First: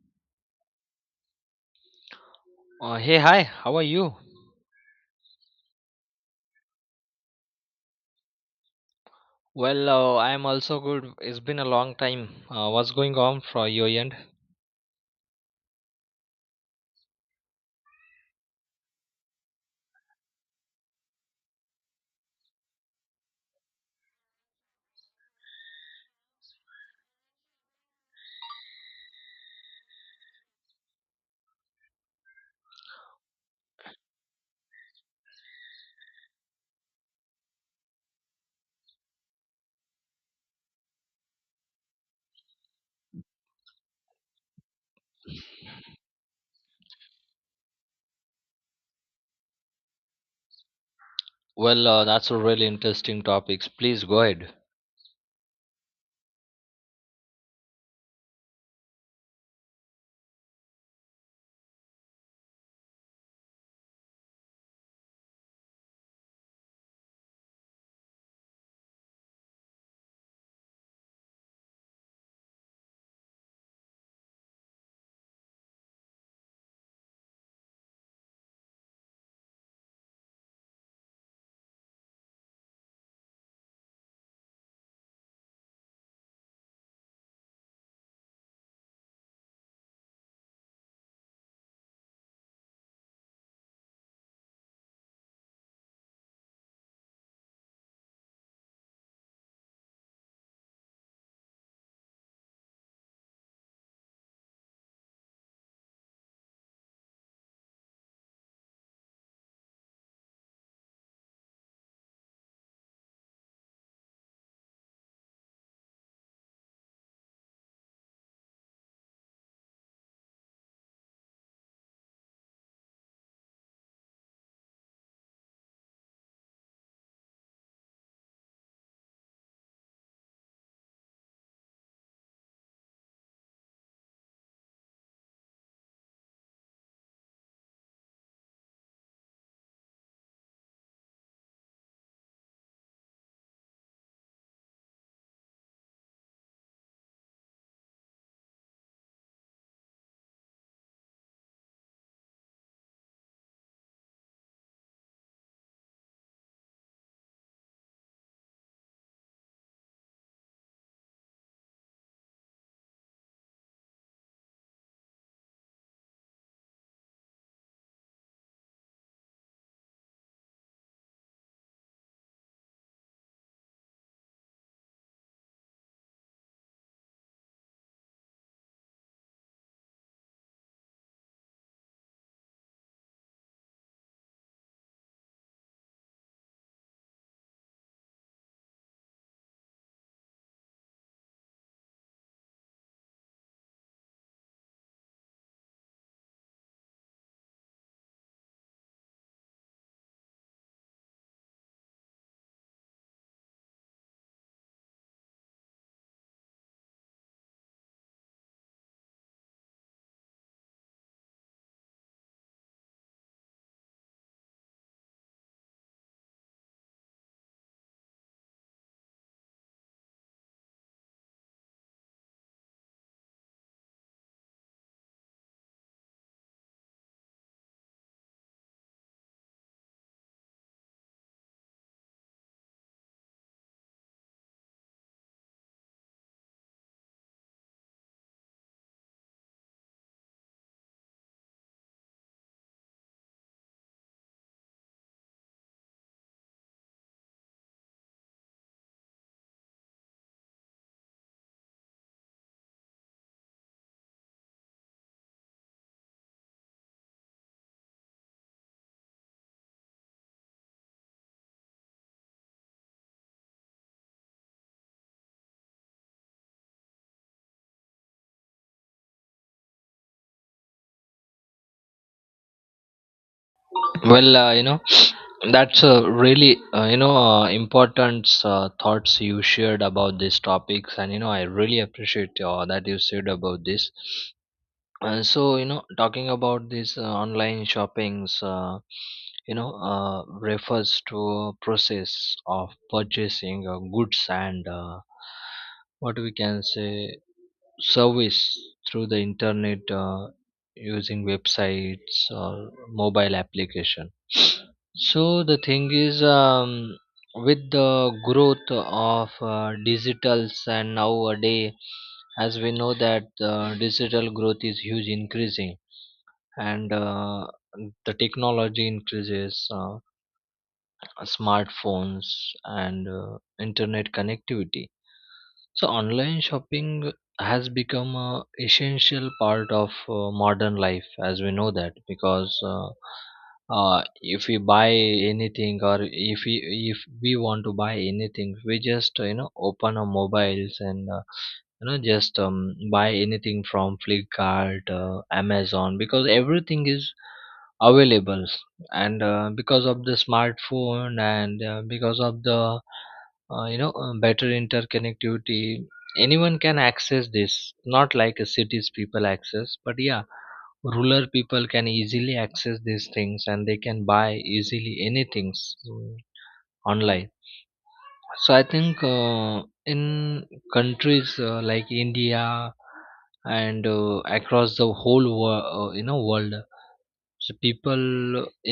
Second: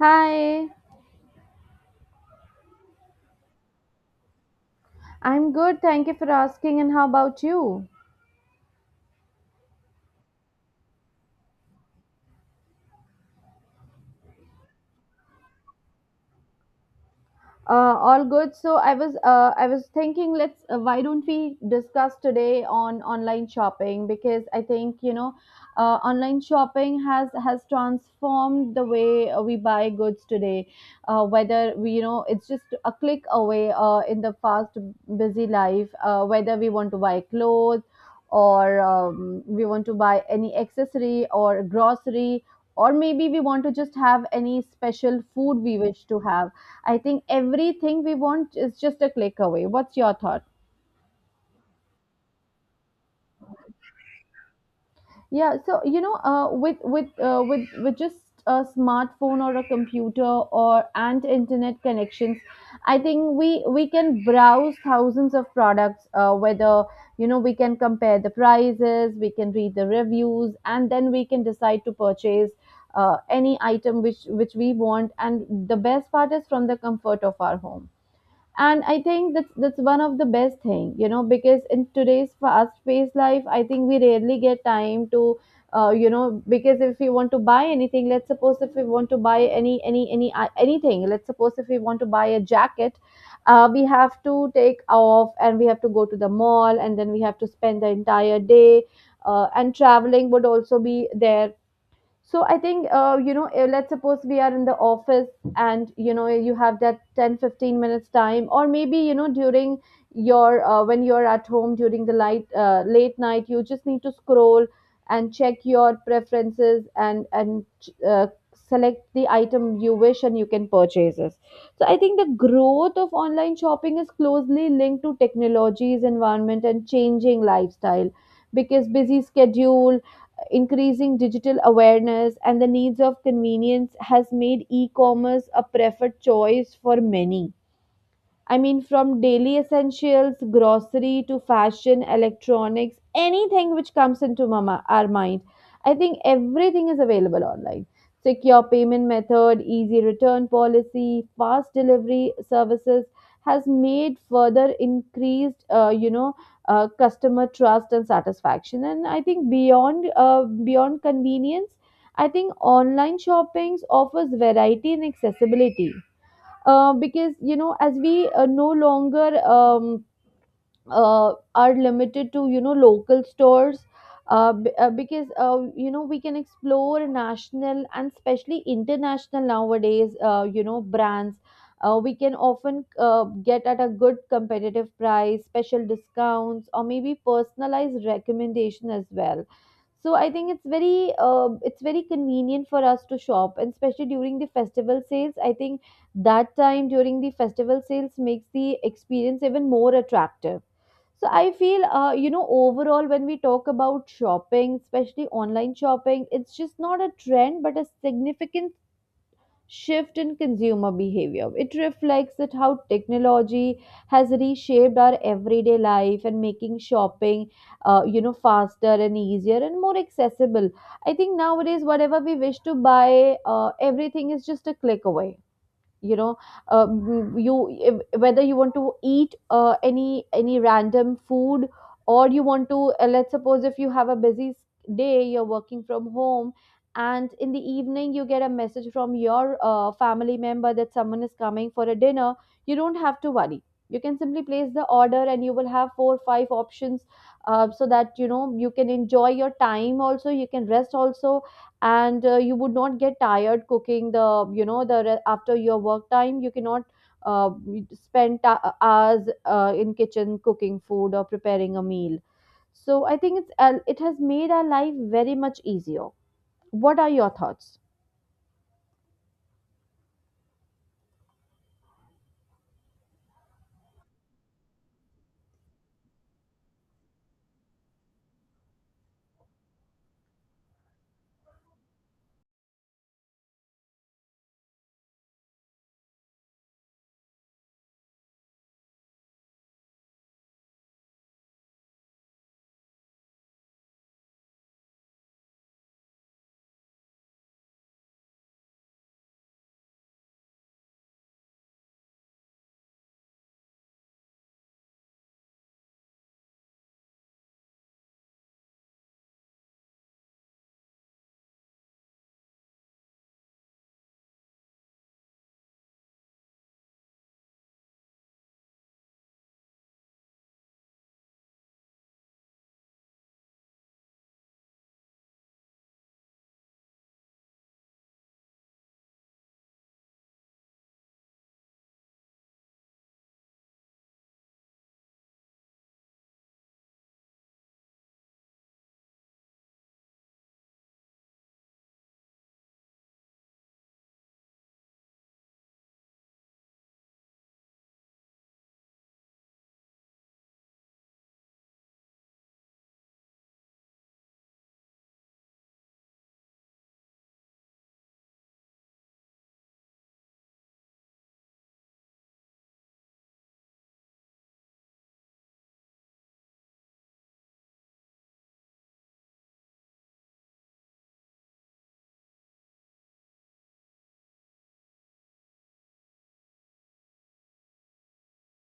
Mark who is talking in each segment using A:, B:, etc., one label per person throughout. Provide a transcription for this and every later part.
A: Hi,
B: Hey, hi, how are you?
A: I'm good. Thank you for asking. And how about you?
B: Well, I am also good. It's been a long time. What's going on for your end?
A: All good. So I was thinking. Let's Why don't we discuss today on online shopping, because I think online shopping has transformed the way we buy goods today. Whether we, it's just a click away, in the fast busy life. Whether we want to buy clothes, or we want to buy any accessory or grocery, or maybe we want to just have any special food we wish to have. I think everything we want is just a click away. What's your thought?
B: Well, that's a really interesting topics. Please go ahead.
A: Yeah, so with just a smartphone or a computer or and internet connections, I think we can browse thousands of products. Whether we can compare the prices, we can read the reviews, and then we can decide to purchase any item which we want. And the best part is from the comfort of our home. And I think that's one of the best thing, because in today's fast paced life, I think we rarely get time to, because if we want to buy anything, let's suppose if we want to buy anything. Let's suppose if we want to buy a jacket, we have to take off and we have to go to the mall, and then we have to spend the entire day, and traveling would also be there. So I think, let's suppose we are in the office and you know you have that 10, 15 minutes time, or maybe during your, when you're at home during the light late night, you just need to scroll and check your preferences and uh, select the item you wish, and you can purchase it. So I think the growth of online shopping is closely linked to technology's environment and changing lifestyle, because busy schedule, increasing digital awareness, and the needs of convenience has made e-commerce a preferred choice for many. I mean, from daily essentials, grocery, to fashion, electronics, anything which comes into mama, our mind. I think everything is available online. Secure payment method, easy return policy, fast delivery services has made further increased, customer trust and satisfaction. And I think beyond convenience, I think online shoppings offers variety and accessibility, because you know as we no longer, are limited to local stores, because we can explore national and especially international nowadays, brands. We can often get at a good competitive price, special discounts, or maybe personalized recommendation as well. So I think it's very convenient for us to shop, and especially during the festival sales, I think that time during the festival sales makes the experience even more attractive. So I feel, overall, when we talk about shopping, especially online shopping, it's just not a trend, but a significant shift in consumer behavior. It reflects that how technology has reshaped our everyday life and making shopping, faster and easier and more accessible. I think nowadays, whatever we wish to buy, everything is just a click away. You know you if- Whether you want to eat any random food, or you want to, let's suppose if you have a busy day, you're working from home, and in the evening you get a message from your family member that someone is coming for a dinner. You don't have to worry. You can simply place the order, and you will have four five options, so that you know you can enjoy your time also, you can rest also, and you would not get tired cooking the, after your work time you cannot uh, spend hours in kitchen cooking food or preparing a meal. So I think it has made our life very much easier. What are your thoughts?
B: Well, you know, that's a really important thoughts you shared about these topics, and I really appreciate that you said about this. So you know, talking about this online shoppings, refers to a process of purchasing goods and what we can say service through the internet using websites or mobile application. So the thing is, with the growth of digitals, and nowadays, as we know that digital growth is huge increasing, and the technology increases, smartphones and internet connectivity. So online shopping has become a essential part of modern life, as we know, that because if we buy anything, or if we want to buy anything, we just you know, open our mobiles and just buy anything from Flipkart, Amazon, because everything is available. And because of the smartphone, and because of the better interconnectivity, anyone can access this, not like a cities people access, but yeah, rural people can easily access these things and they can buy easily anything, mm, online. So I think in countries like India, and across the whole you know, world, so people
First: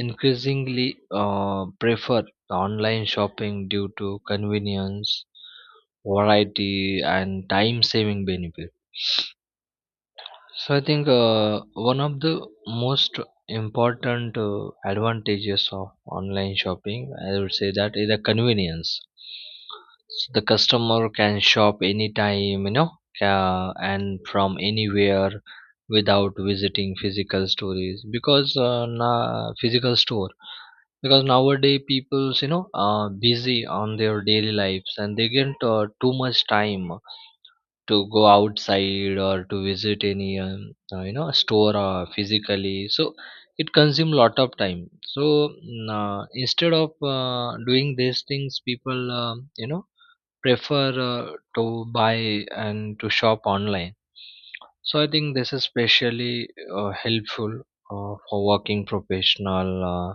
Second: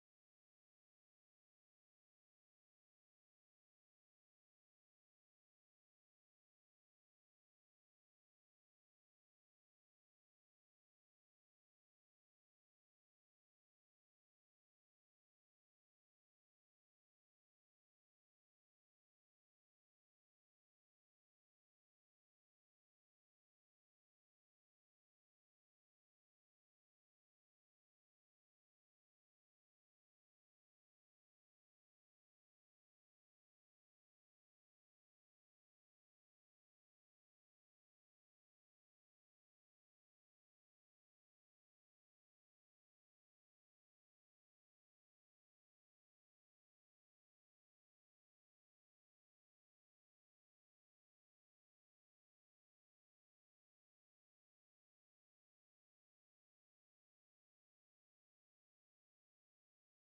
B: increasingly prefer online shopping due to convenience, variety, and time-saving benefit. So I think one of the most important advantages of online shopping, I would say that is the convenience. So the customer can shop anytime, you know, and from anywhere without visiting physical stores, because physical store, because nowadays people's, you know, busy on their daily lives, and they get too much time to go outside or to visit any you know, store physically, so it consumes lot of time. So instead of doing these things, people, you know, prefer to buy and to shop online. So I think this is especially helpful for working professional, uh,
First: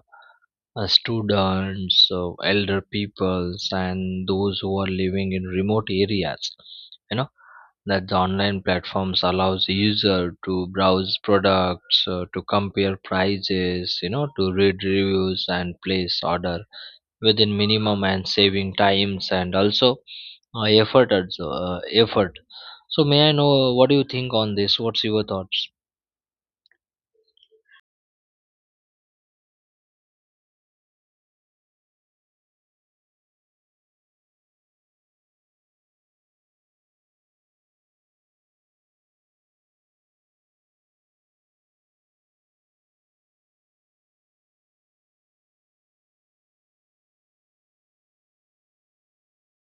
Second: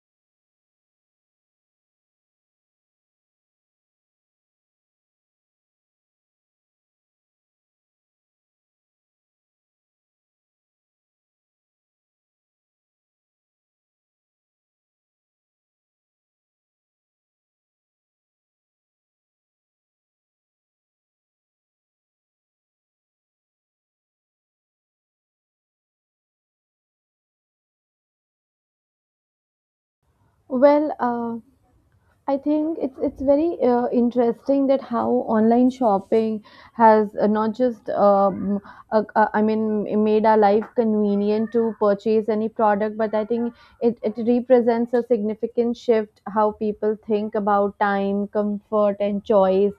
B: uh, students, elder peoples, and those who are living in remote areas, you know, that the online platforms allows user to browse products, to compare prices, you know, to read reviews and place order within minimum and saving times, and also uh, effort as- uh, effort. So may I know what do you think on this? What's your thoughts?
A: Well, I think it's very interesting that how online shopping has not just, I mean, made our life convenient to purchase any product, but I think it represents a significant shift how people think about time, comfort, and choice.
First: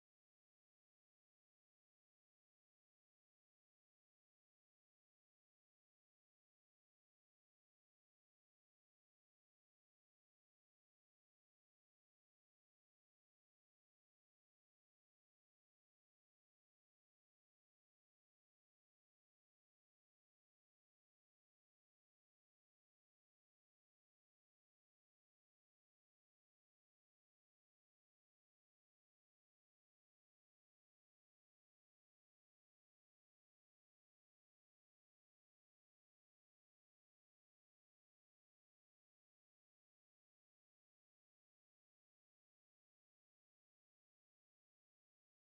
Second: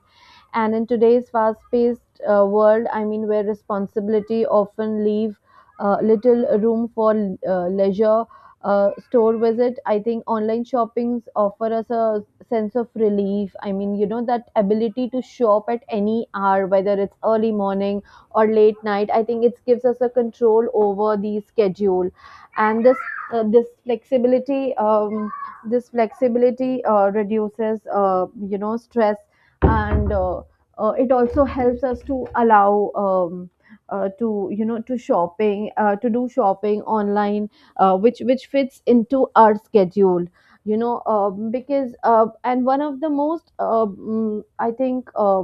A: And in today's fast-paced world, I mean where responsibility often leave little room for leisure, store visit. I think online shoppings offer us a sense of relief. I mean, that ability to show up at any hour, whether it's early morning or late night, I think it gives us a control over the schedule. And uh, this flexibility um, this flexibility reduces, stress, and it also helps us to allow, to you know to shopping to do shopping online, which fits into our schedule, because. And one of the most, I think,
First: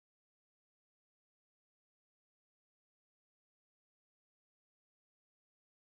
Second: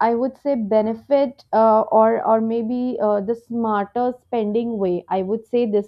A: I would say, benefit, or maybe the smarter spending way. I would say this,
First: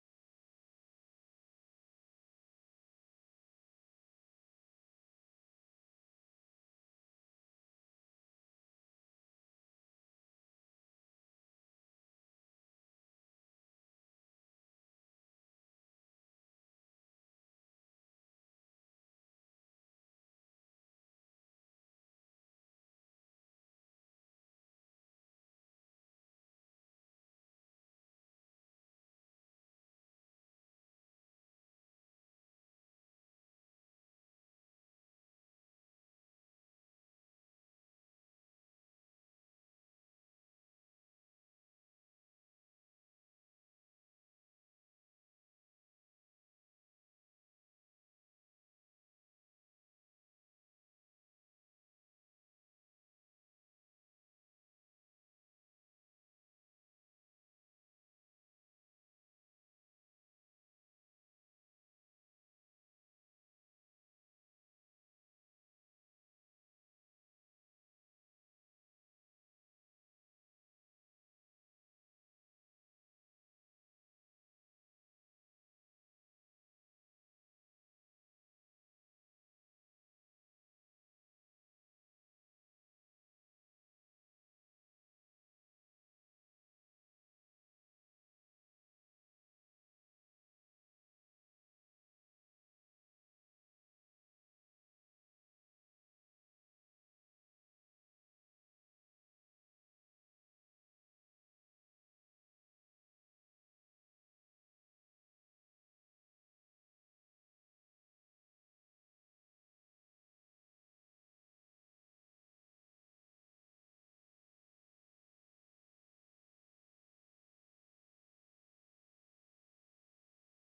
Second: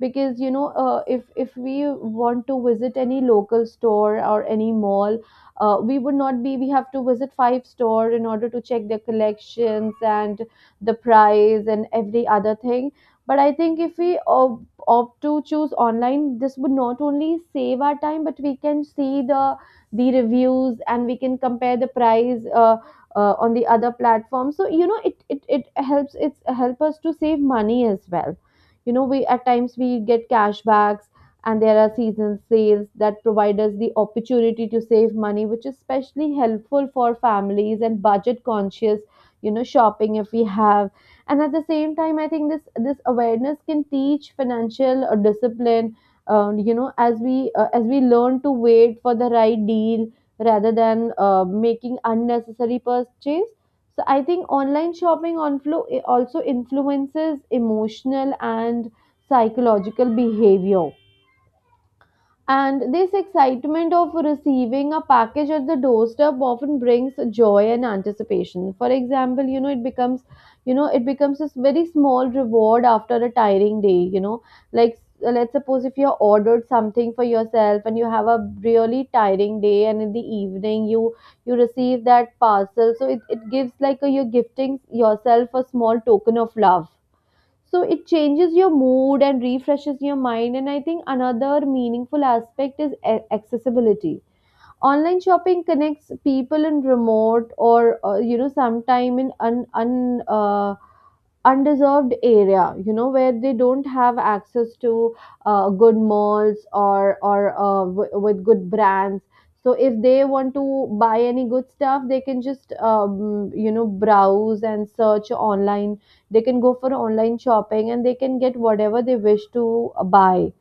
A: because if we want to visit any local store or any mall, we would not be we have to visit five store in order to check their collections and the price and every other thing. But I think if we opt to choose online, this would not only save our time, but we can see the reviews and we can compare the price. On the other platform, so it helps, it's help us to save money as well. You know, we at times we get cashbacks, and there are season sales that provide us the opportunity to save money, which is especially helpful for families and budget conscious shopping if we have. And at the same time, I think this awareness can teach financial discipline. As we learn to wait for the right deal, rather than making unnecessary purchase. So I think online shopping also influences emotional and psychological behavior. And this excitement of receiving a package at the doorstep often brings joy and anticipation. For example, it becomes a very small reward after a tiring day, like let's suppose if you ordered something for yourself and you have a really tiring day, and in the evening you receive that parcel, so it gives like a, you're gifting yourself a small token of love. So it changes your mood and refreshes your mind. And I think another meaningful aspect is accessibility. Online shopping connects people in remote or sometime in un, un undeserved area, where they don't have access to good malls, or with good brands. So if they want to buy any good stuff, they can just browse and search online. They can go for online shopping and they can get whatever they wish to buy.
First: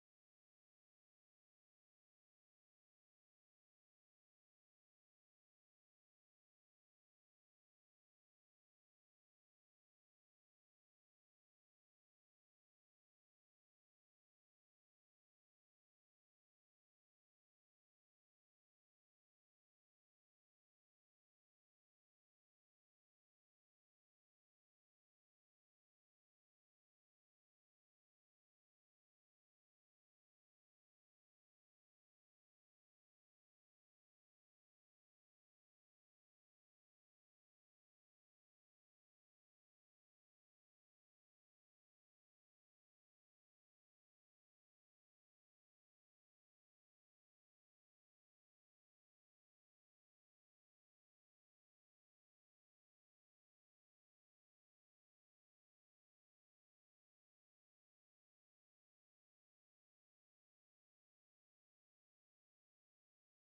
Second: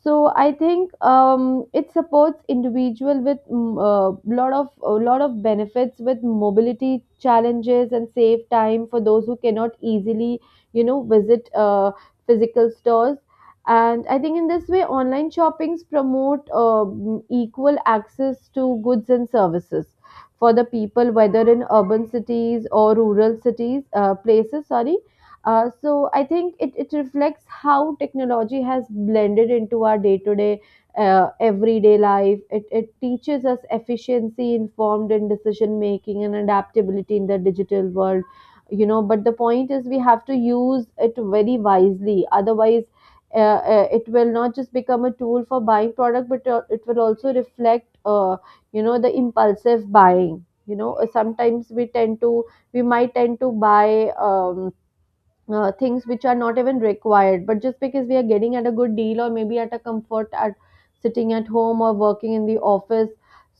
A: So I think, it supports individual with, lot of a lot of benefits with mobility challenges, and save time for those who cannot easily visit physical stores. And I think in this way, online shoppings promote equal access to goods and services for the people, whether in urban cities or rural cities places. Sorry, so I think it reflects how technology has blended into our day to day, everyday life. It teaches us efficiency, informed in decision making, and adaptability in the digital world. You know, but the point is we have to use it very wisely. Otherwise, it will not just become a tool for buying product, but it will also reflect, the impulsive buying. You know, sometimes we might tend to buy, things which are not even required, but just because we are getting at a good deal or maybe at a comfort at sitting at home or working in the office.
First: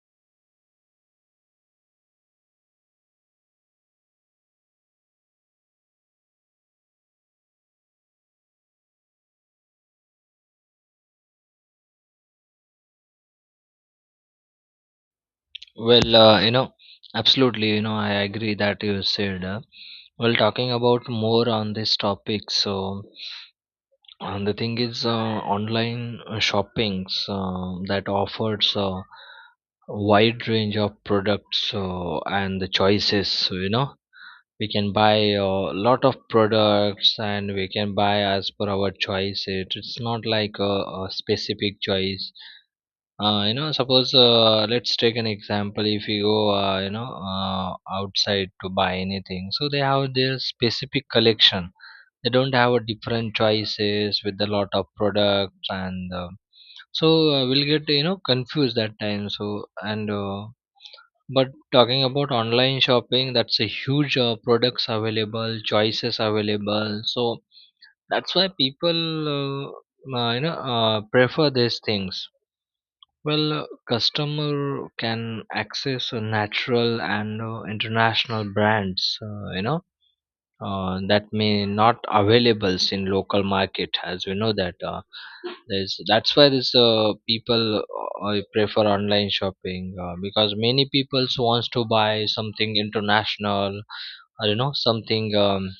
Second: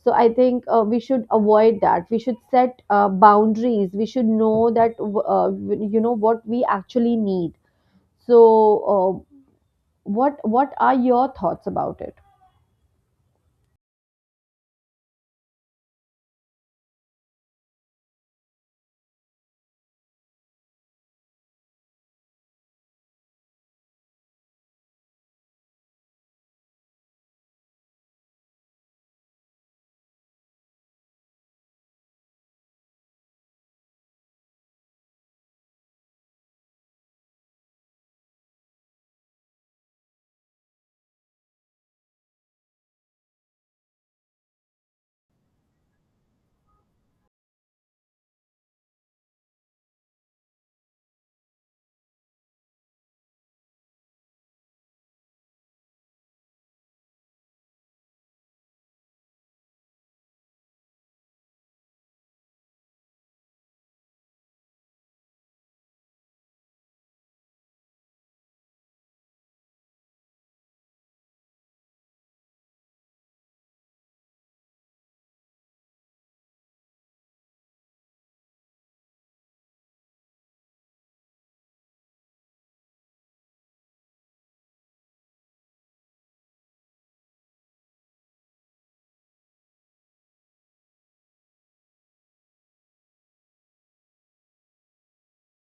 A: So I think, we should avoid that. We should set boundaries. We should know that uh, what we actually need. So uh, what are your thoughts about it?
B: Well, you know, absolutely, you know, I agree that you said. Uh, well, talking about more on this topic, so, and the thing is, online shoppings that offers wide range of products and the choices. So, you know, we can buy a lot of products and we can buy as per our choice. It's not like a specific choice. You know, suppose, let's take an example. If you go, outside to buy anything, so they have their specific collection, they don't have a different choices with a lot of products. And we'll get, you know, confused that time. So and but talking about online shopping, that's a huge products available, choices available. So that's why people, prefer these things. Well, customer can access natural and international brands. You know, that may not availables in local market, as we know that there's, that's why this people prefer online shopping, because many people wants to buy something international, or you know, something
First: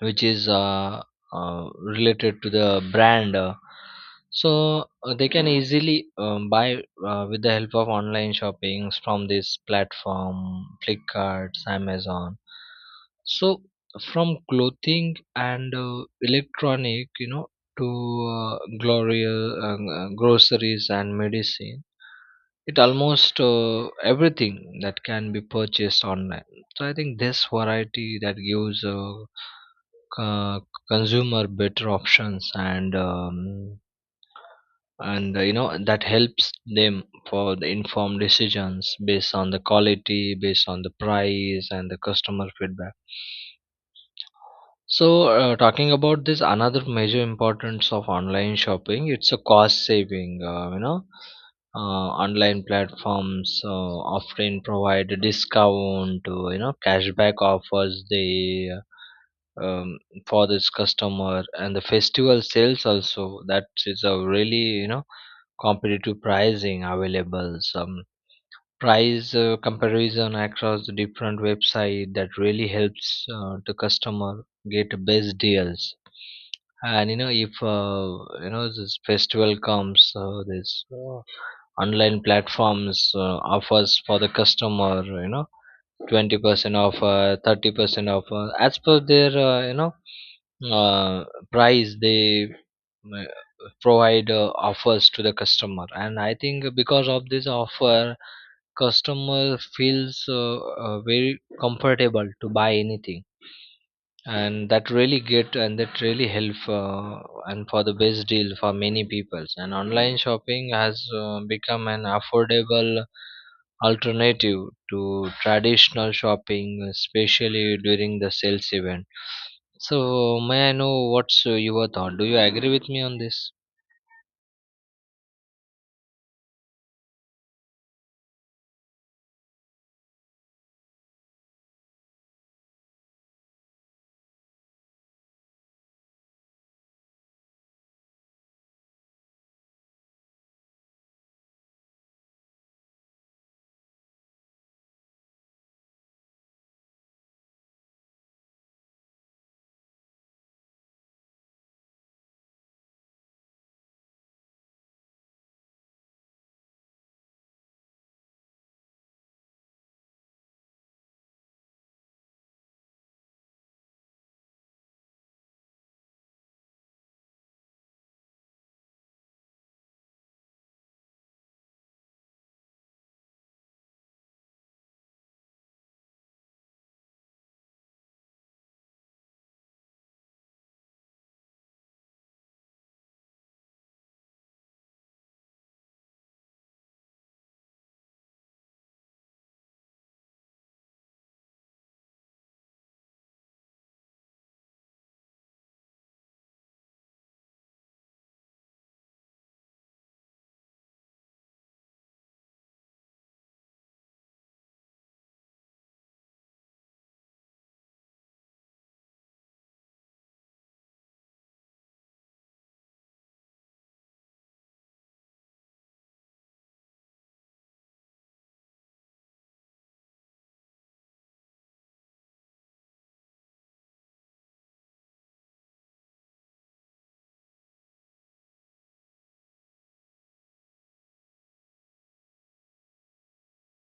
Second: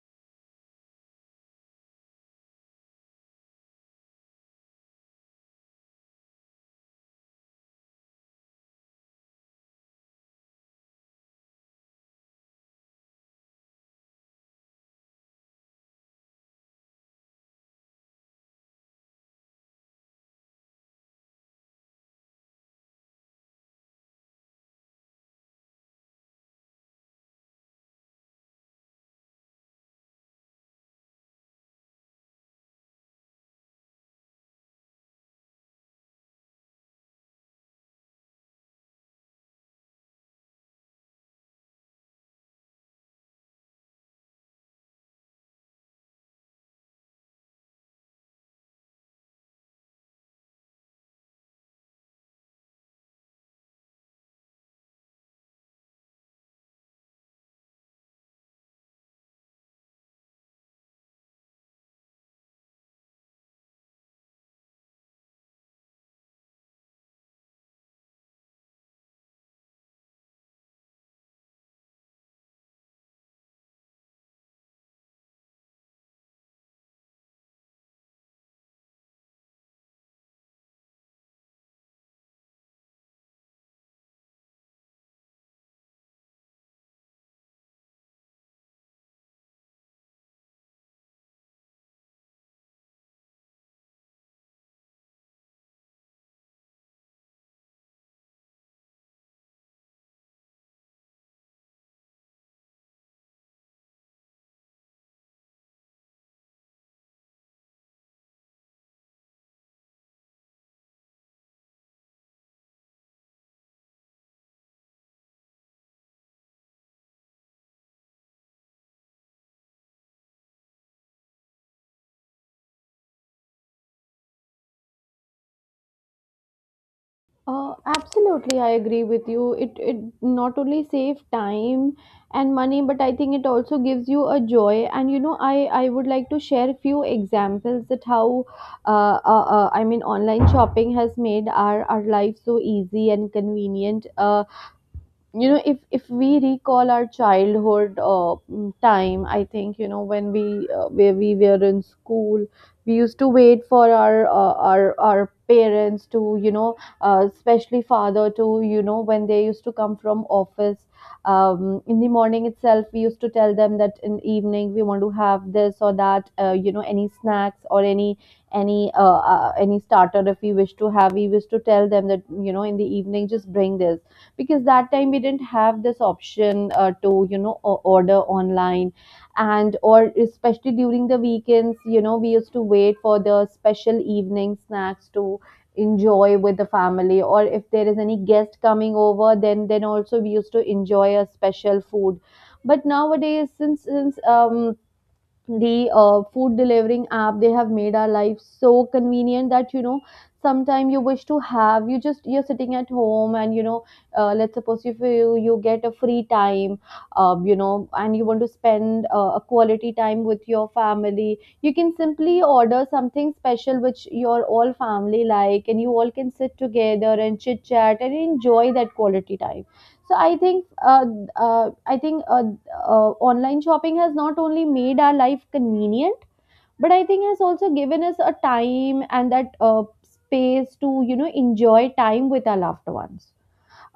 B: which is uh, related to the brand. They can easily, buy with the help of online shoppings from this platform, Flipkart, Amazon. So from clothing and electronic, you know, to glorious groceries and medicine, it almost everything that can be purchased online. So I think this variety that gives uh, consumer better options, and you know, that helps them for the informed decisions based on the quality, based on the price, and the customer feedback. So talking about this, another major importance of online shopping, it's a cost saving. You know, online platforms often provide a discount, you know, cashback offers, they, um, for this customer, and the festival sales also, that is a really, you know, competitive pricing available. Some price comparison across the different website that really helps the customer get the best deals. And you know, if you know, this festival comes, this online platforms offers for the customer, you know, 20% offer, 30% offer, as per their, uh, price, they uh, provide offers to the customer. And I think because of this offer, customer feels very comfortable to buy anything, and that really get, and that really help, and for the best deal for many peoples. And online shopping has become an affordable alternative to traditional shopping, especially during the sales event. So may I know what's your thought? Do you agree with me on this?
A: Absolutely, I agree with you. It not only save time and money, but I think it also gives you a joy. And you know, I would like to share a few examples that how, I mean, online shopping has made our life so easy and convenient. You know, if we recall our childhood time, I think, you know, when we where we were in school, we used to wait for our our parents to, you know, especially father, to, you know, when they used to come from office. In the morning itself, we used to tell them that in evening we want to have this or that, you know, any snacks or any any starter if we wish to have, we wish to tell them that, you know, in the evening just bring this, because that time we didn't have this option to, you know, order online. And or especially during the weekends, you know, we used to wait for the special evening snacks to enjoy with the family, or if there is any guest coming over, then also we used to enjoy a special food. But nowadays, since the food delivering app, they have made our life so convenient that, you know, sometimes you wish to have, you just you're sitting at home, and, you know, let's suppose if you get a free time, you know, and you want to spend a quality time with your family, you can simply order something special which your all family like, and you all can sit together and chit chat and enjoy that quality time. So I think online shopping has not only made our life convenient, but I think has also given us a time and that space to, you know, enjoy time with our loved ones.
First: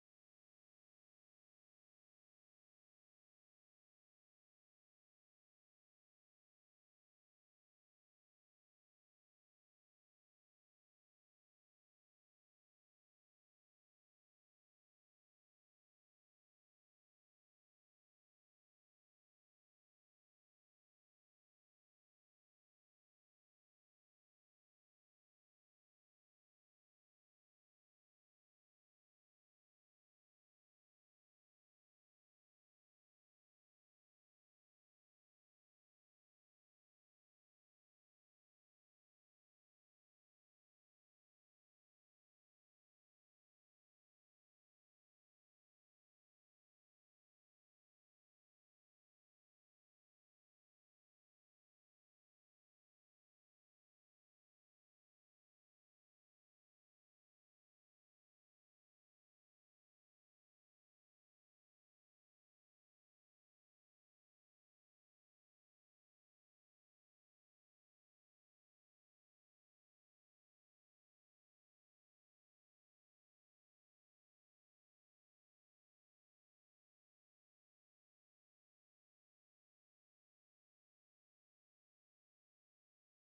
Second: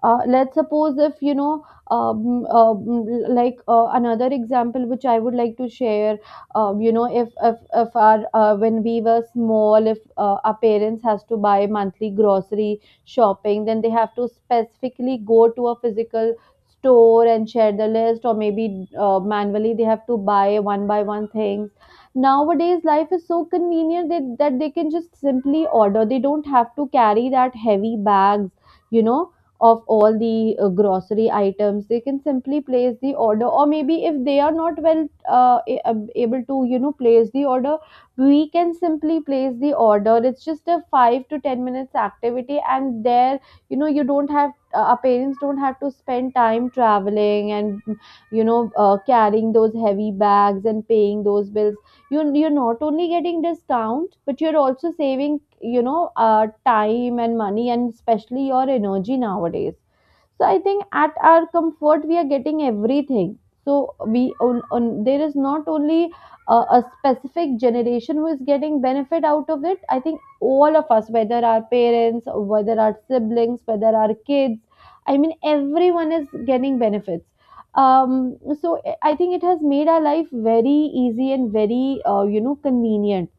A: Uh, let's suppose if you know um, um, like Another example which I would like to share. You know, if our when we were small, if our parents has to buy monthly grocery shopping, then they have to specifically go to a physical store and share the list, or maybe manually they have to buy one by one things. Nowadays life is so convenient that they can just simply order, they don't have to carry that heavy bags, you know, of all the grocery items. They can simply place the order, or maybe if they are not well, able to, you know, place the order, we can simply place the order. It's just a 5 to 10 minutes activity, and there, you know, you don't have, our parents don't have to spend time traveling and, you know, carrying those heavy bags and paying those bills. You, you're not only getting discount, but you're also saving, you know, time and money, and especially your energy nowadays. So I think at our comfort we are getting everything. So we on there is not only a specific generation who is getting benefit out of it. I think all of us, whether our parents, whether our siblings, whether our kids, I mean, everyone is getting benefits. So I think it has made our life very easy and very you know, convenient,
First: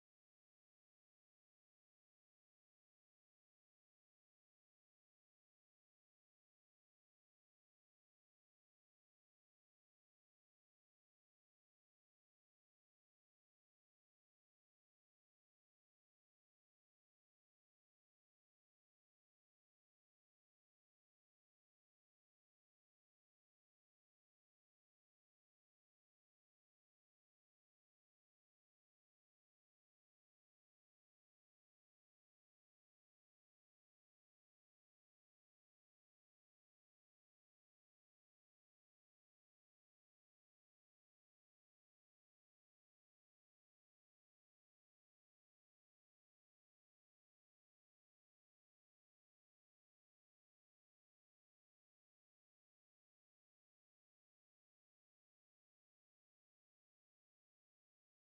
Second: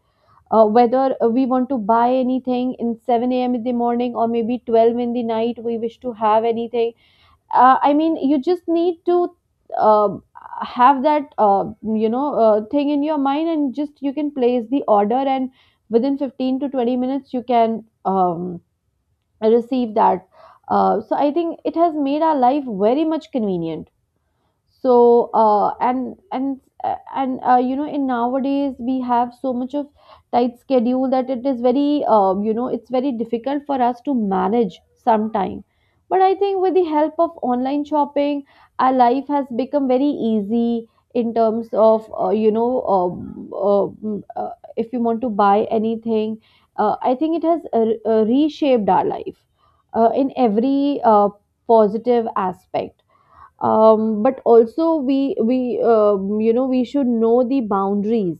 A: whether we want to buy anything in 7 a.m. in the morning, or maybe 12 in the night we wish to have anything. I mean, you just need to um have that you know, thing in your mind, and just you can place the order, and within 15 to 20 minutes you can um, receive that. So I think it has made our life very much convenient. So and you know, in nowadays we have so much of tight schedule that it is very, you know, it's very difficult for us to manage sometime. But I think with the help of online shopping, our life has become very easy in terms of if you want to buy anything. I think it has reshaped our life in every positive aspect. But also, we you know, we should know the boundaries,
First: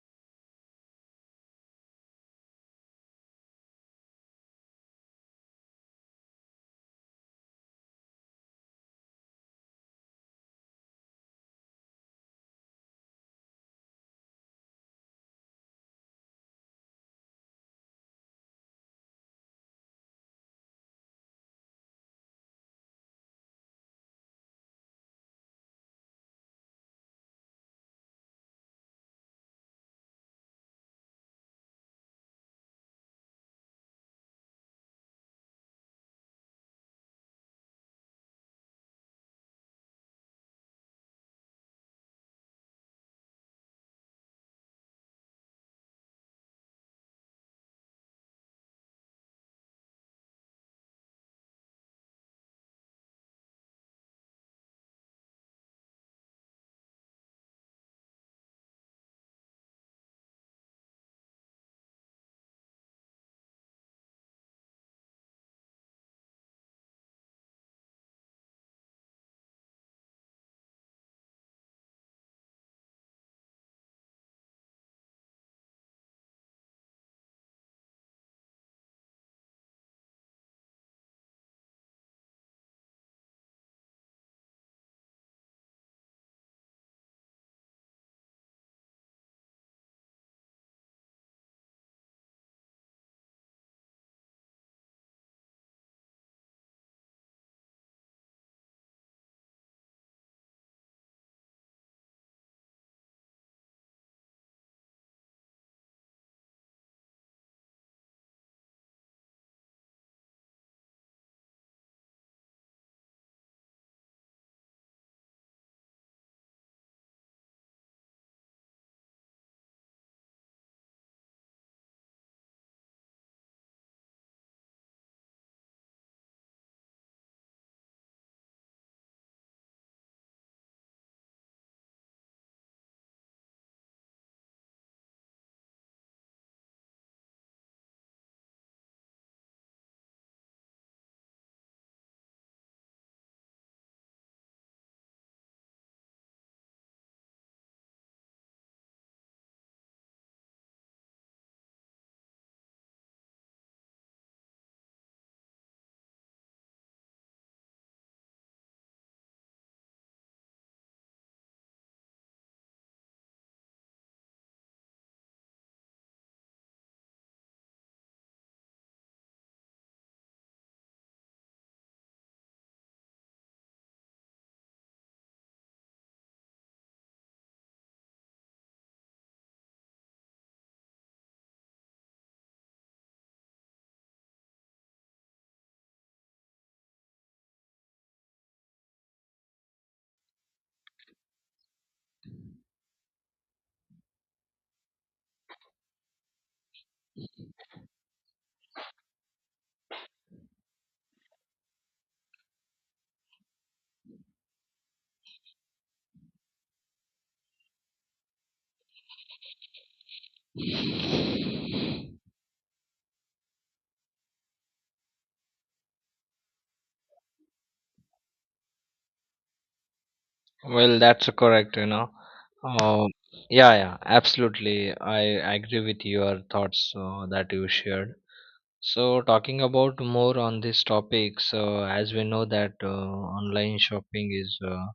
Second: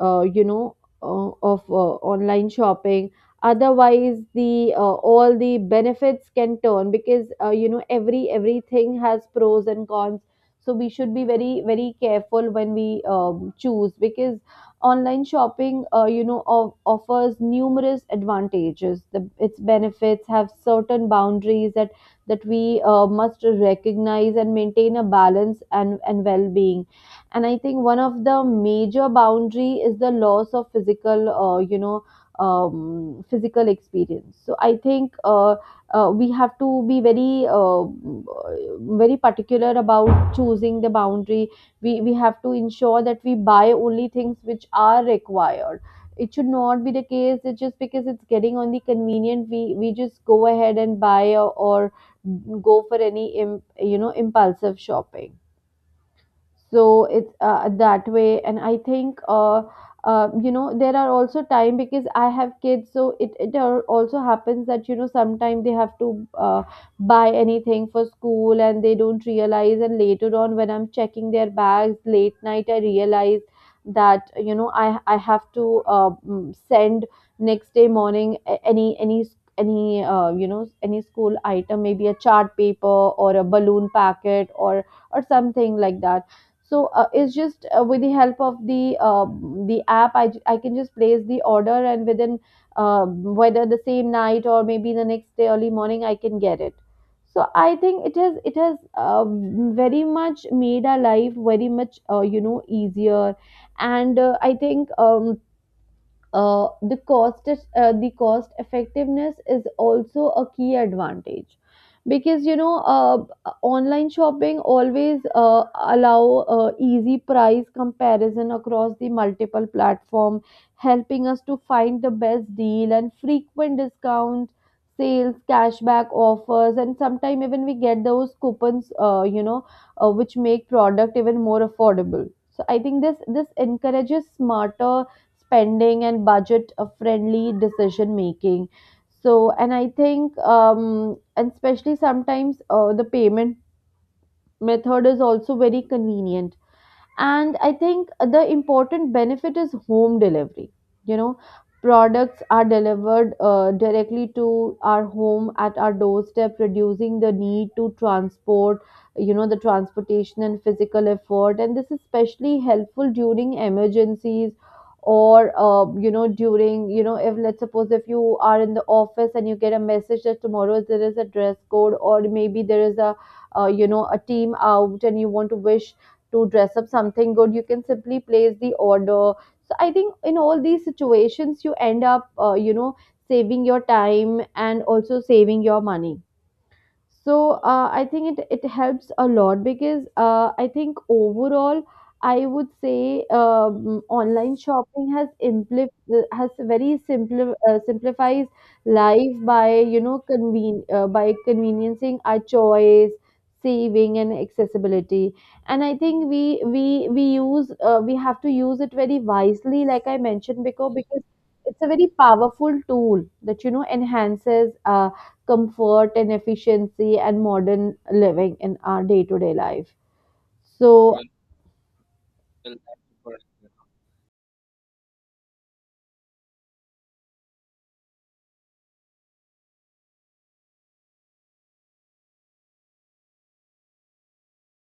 A: you know, of online shopping, otherwise the all the benefits can turn, because, you know, everything has pros and cons. So we should be very very careful when we choose, because online shopping, you know, offers numerous advantages, the, its benefits have certain boundaries that we must recognize and maintain a balance and well-being. And I think one of the major boundary is the loss of physical, physical experience. So I think we have to be very very particular about choosing the boundary. We have to ensure that we buy only things which are required. It should not be the case that just because it's getting on the convenient, we just go ahead and buy, or go for any you know, impulsive shopping. So it's that way. And I think you know, there are also time, because I have kids, so it also happens that, you know, sometimes they have to buy anything for school and they don't realize, and later on when I'm checking their bags late night, I realize that, you know, I have to send next day morning any you know, any school item, maybe a chart paper, or a balloon packet, or something like that. So it's just with the help of the app, I can just place the order, and within whether the same night or maybe the next day early morning, I can get it. So I think it has very much made our life very much you know, easier. And I think the cost the cost effectiveness is also a key advantage, because, you know, online shopping always allow easy price comparison across the multiple platform, helping us to find the best deal and frequent discounts, sales, cashback offers, and sometimes even we get those coupons, which make product even more affordable. So I think this this encourages smarter spending and budget friendly decision making. So and I think and especially sometimes the payment method is also very convenient. And I think the important benefit is home delivery. You know, products are delivered directly to our home at our doorstep, reducing the need to transport, you know, the transportation and physical effort, and this is especially helpful during emergencies, or you know, during you know, if let's suppose if you are in the office and you get a message that tomorrow there is a dress code, or maybe there is a, you know, a team out, and you want to wish to dress up something good, you can simply place the order. So I think in all these situations, you end up, you know, saving your time and also saving your money. So I think it, it helps a lot, because I think overall, I would say, online shopping has simplifies life by, you know, by conveniencing our choice, saving, and accessibility. And I think we we have to use it very wisely, like I mentioned before, because it's a very powerful tool that, you know, enhances comfort and efficiency and modern living in our day to day life.
B: Well,
A: So,
B: that's correct, you know. Uh, yeah, yeah, absolutely. I agree with your thoughts that you shared. So, talking about more on this topic, so as we know that online shopping is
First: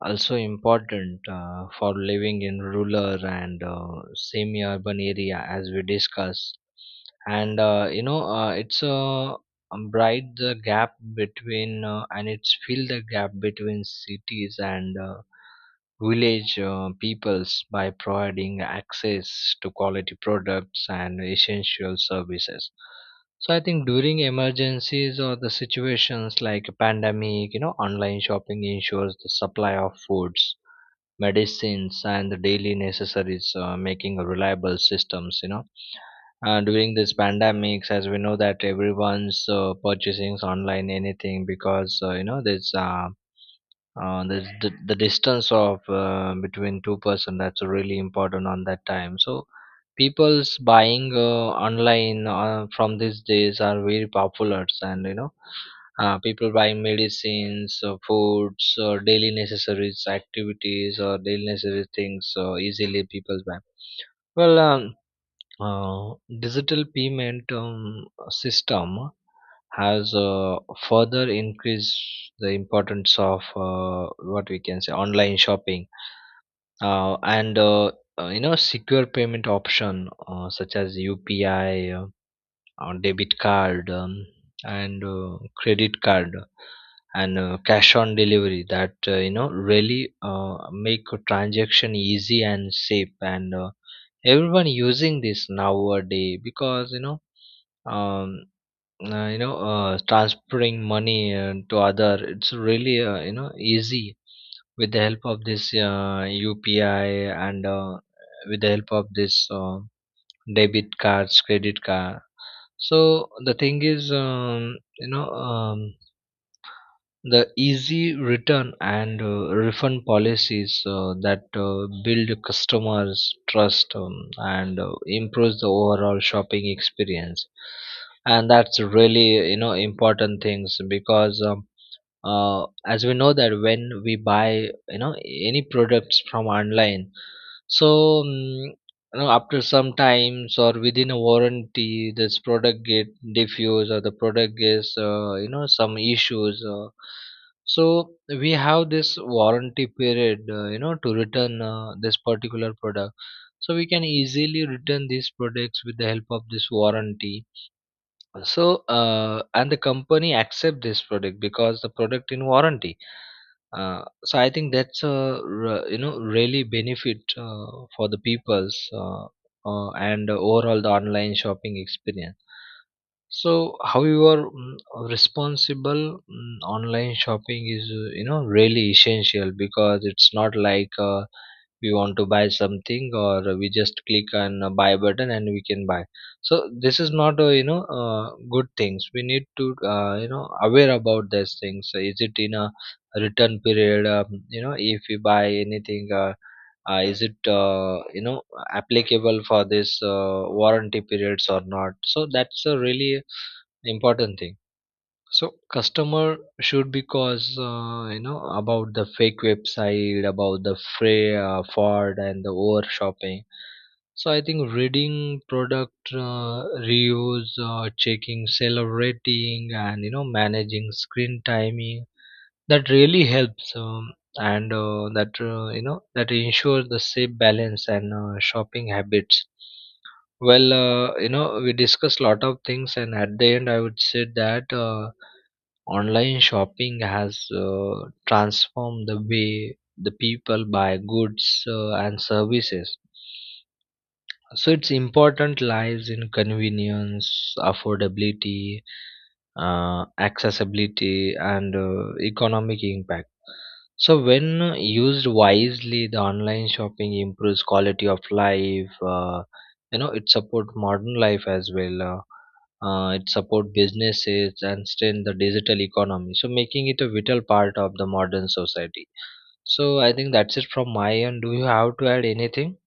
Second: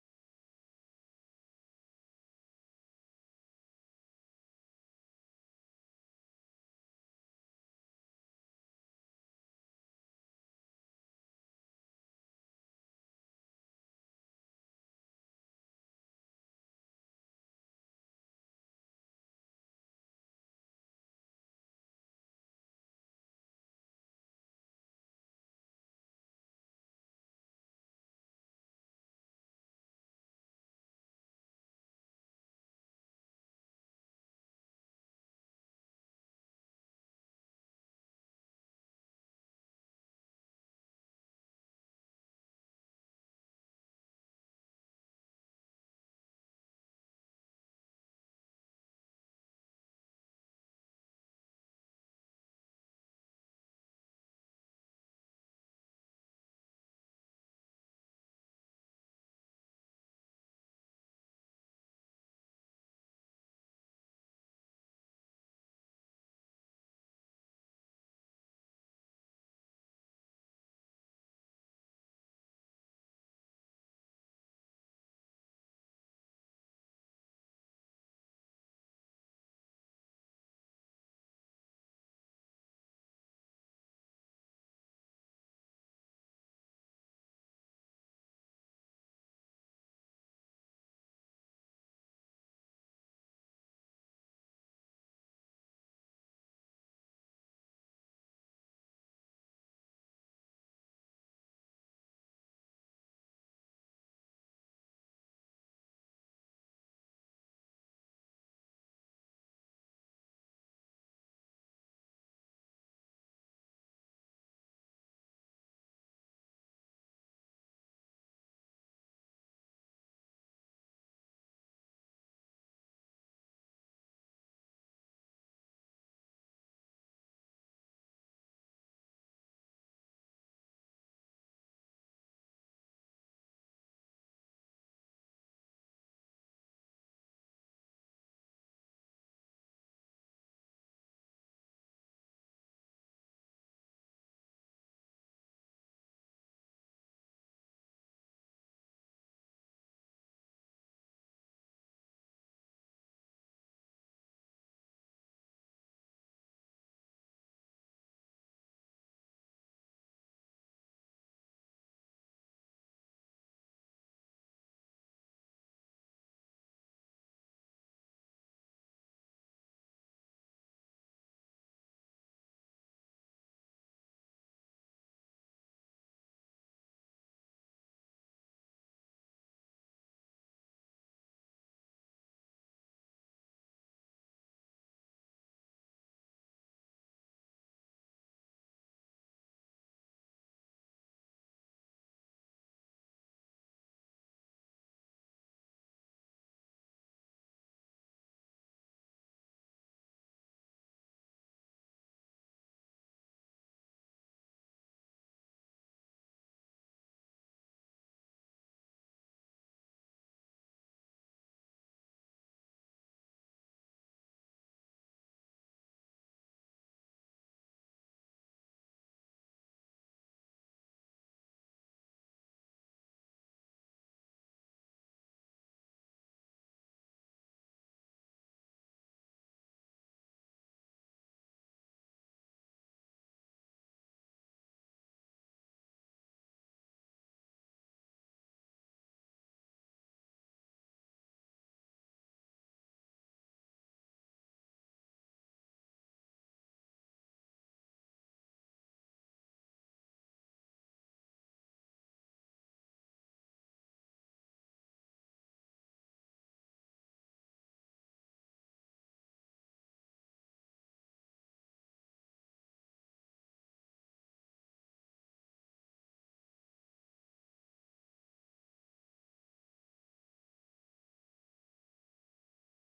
B: also important for living in rural and semi-urban area, as we discussed. And it's a bright the gap between, and it's fill the gap between cities and village peoples, by providing access to quality products and essential services. So I think during emergencies or the situations like a pandemic, you know, online shopping ensures the supply of foods, medicines, and the daily necessaries, making a reliable systems. You know, during this pandemics, as we know that everyone's purchasing online anything, because this, the distance of between two person, that's really important on that time. So people's buying online from these days are very popular. And you know, people buying medicines, foods, or daily necessities activities, or daily necessary things, so easily people buy. Well, uh, digital payment system has further increased the importance of what we can say, online shopping. And You know, secure payment option such as UPI, or debit card, and credit card, and cash on delivery, that you know, really make a transaction easy and safe. And everyone using this nowadays, because you know, um transferring money to other, it's really you know, easy with the help of this UPI, and with the help of this debit cards, credit card. So the thing is, the easy return and refund policies that build customers trust, and improves the overall shopping experience. And that's really, you know, important things, because as we know that when we buy, you know, any products from online, so, you know, after some times or within a warranty, this product get diffused, or the product gets, you know, some issues. So we have this warranty period, you know, to return this particular product. So we can easily return these products with the help of this warranty. So and the company accept this product because the product in warranty. So I think that's a really benefit for the people's, and overall the online shopping experience. So, however, responsible, online shopping is, you know, really essential, because it's not like we want to buy something, or we just click on a buy button and we can buy. So this is not, you know, good things. We need to, you know, aware about these things. So is it in a return period? You know, if we buy anything, is it you know, applicable for this warranty periods or not? So that's a really important thing. So customer should, because you know, about the fake website, about the fraud, and the over shopping. So I think reading product reviews, checking seller rating, and you know, managing screen timing, that really helps. And That you know, that ensures the safe balance and shopping habits. Well, you know, we discussed lot of things, and at the end I would say that, online shopping has transformed the way the people buy goods and services. So its important lies in convenience, affordability, accessibility, and economic impact. So when used wisely, the online shopping improves quality of life. You know, it supports modern life as well. It supports businesses and strengthen the digital economy, so making it a vital part of the modern society. So I think that's it from my end. Do you have to add anything?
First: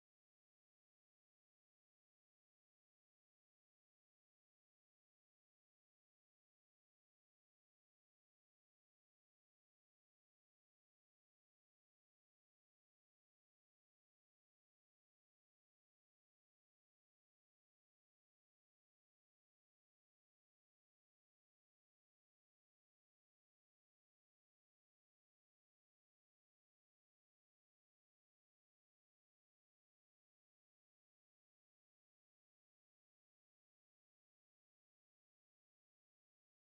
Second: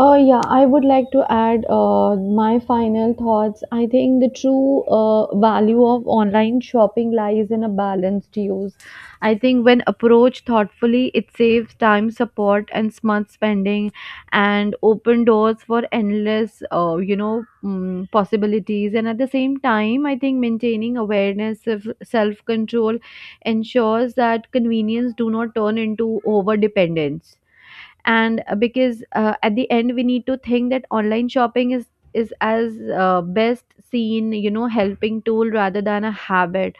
A: Yeah, I would like to add my final thoughts. I think the true value of online shopping lies in a balanced use. I think when approached thoughtfully, it saves time, support, and smart spending, and open doors for endless, possibilities. And at the same time, I think maintaining awareness, of self control, ensures that convenience do not turn into over dependence. And because at the end we need to think that online shopping is as best seen, you know, helping tool rather than a habit.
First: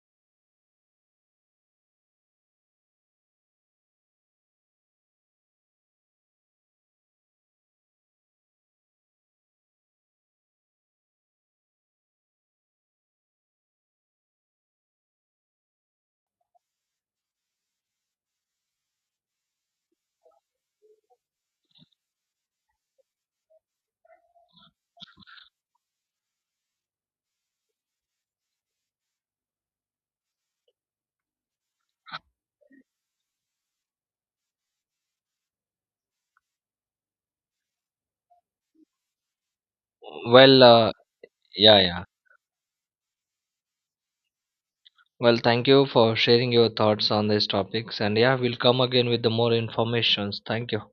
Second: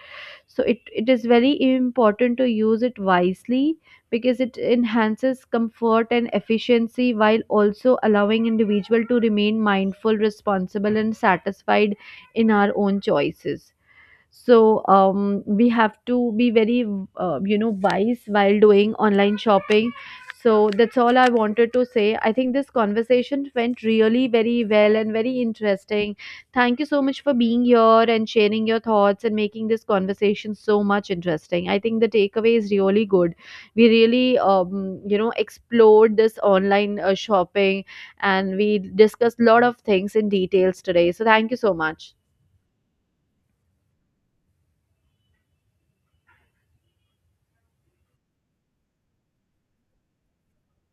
A: So it is very important to use it wisely, because it enhances comfort and efficiency while also allowing individual to remain mindful, responsible, and satisfied in our own choices. So we have to be very you know, wise while doing online shopping. So that's all I wanted to say. I think this conversation went really very well and very interesting. Thank you so much for being here and sharing your thoughts and making this conversation so much interesting. I think the takeaway is really good. We really, you know, explored this online shopping, and we discussed a lot of things in
B: Well,
A: details today. So thank you so
B: yeah, yeah.
A: much.
B: Well, thank you for sharing your thoughts on these topics. And yeah, we'll come again with the more informations. Thank you.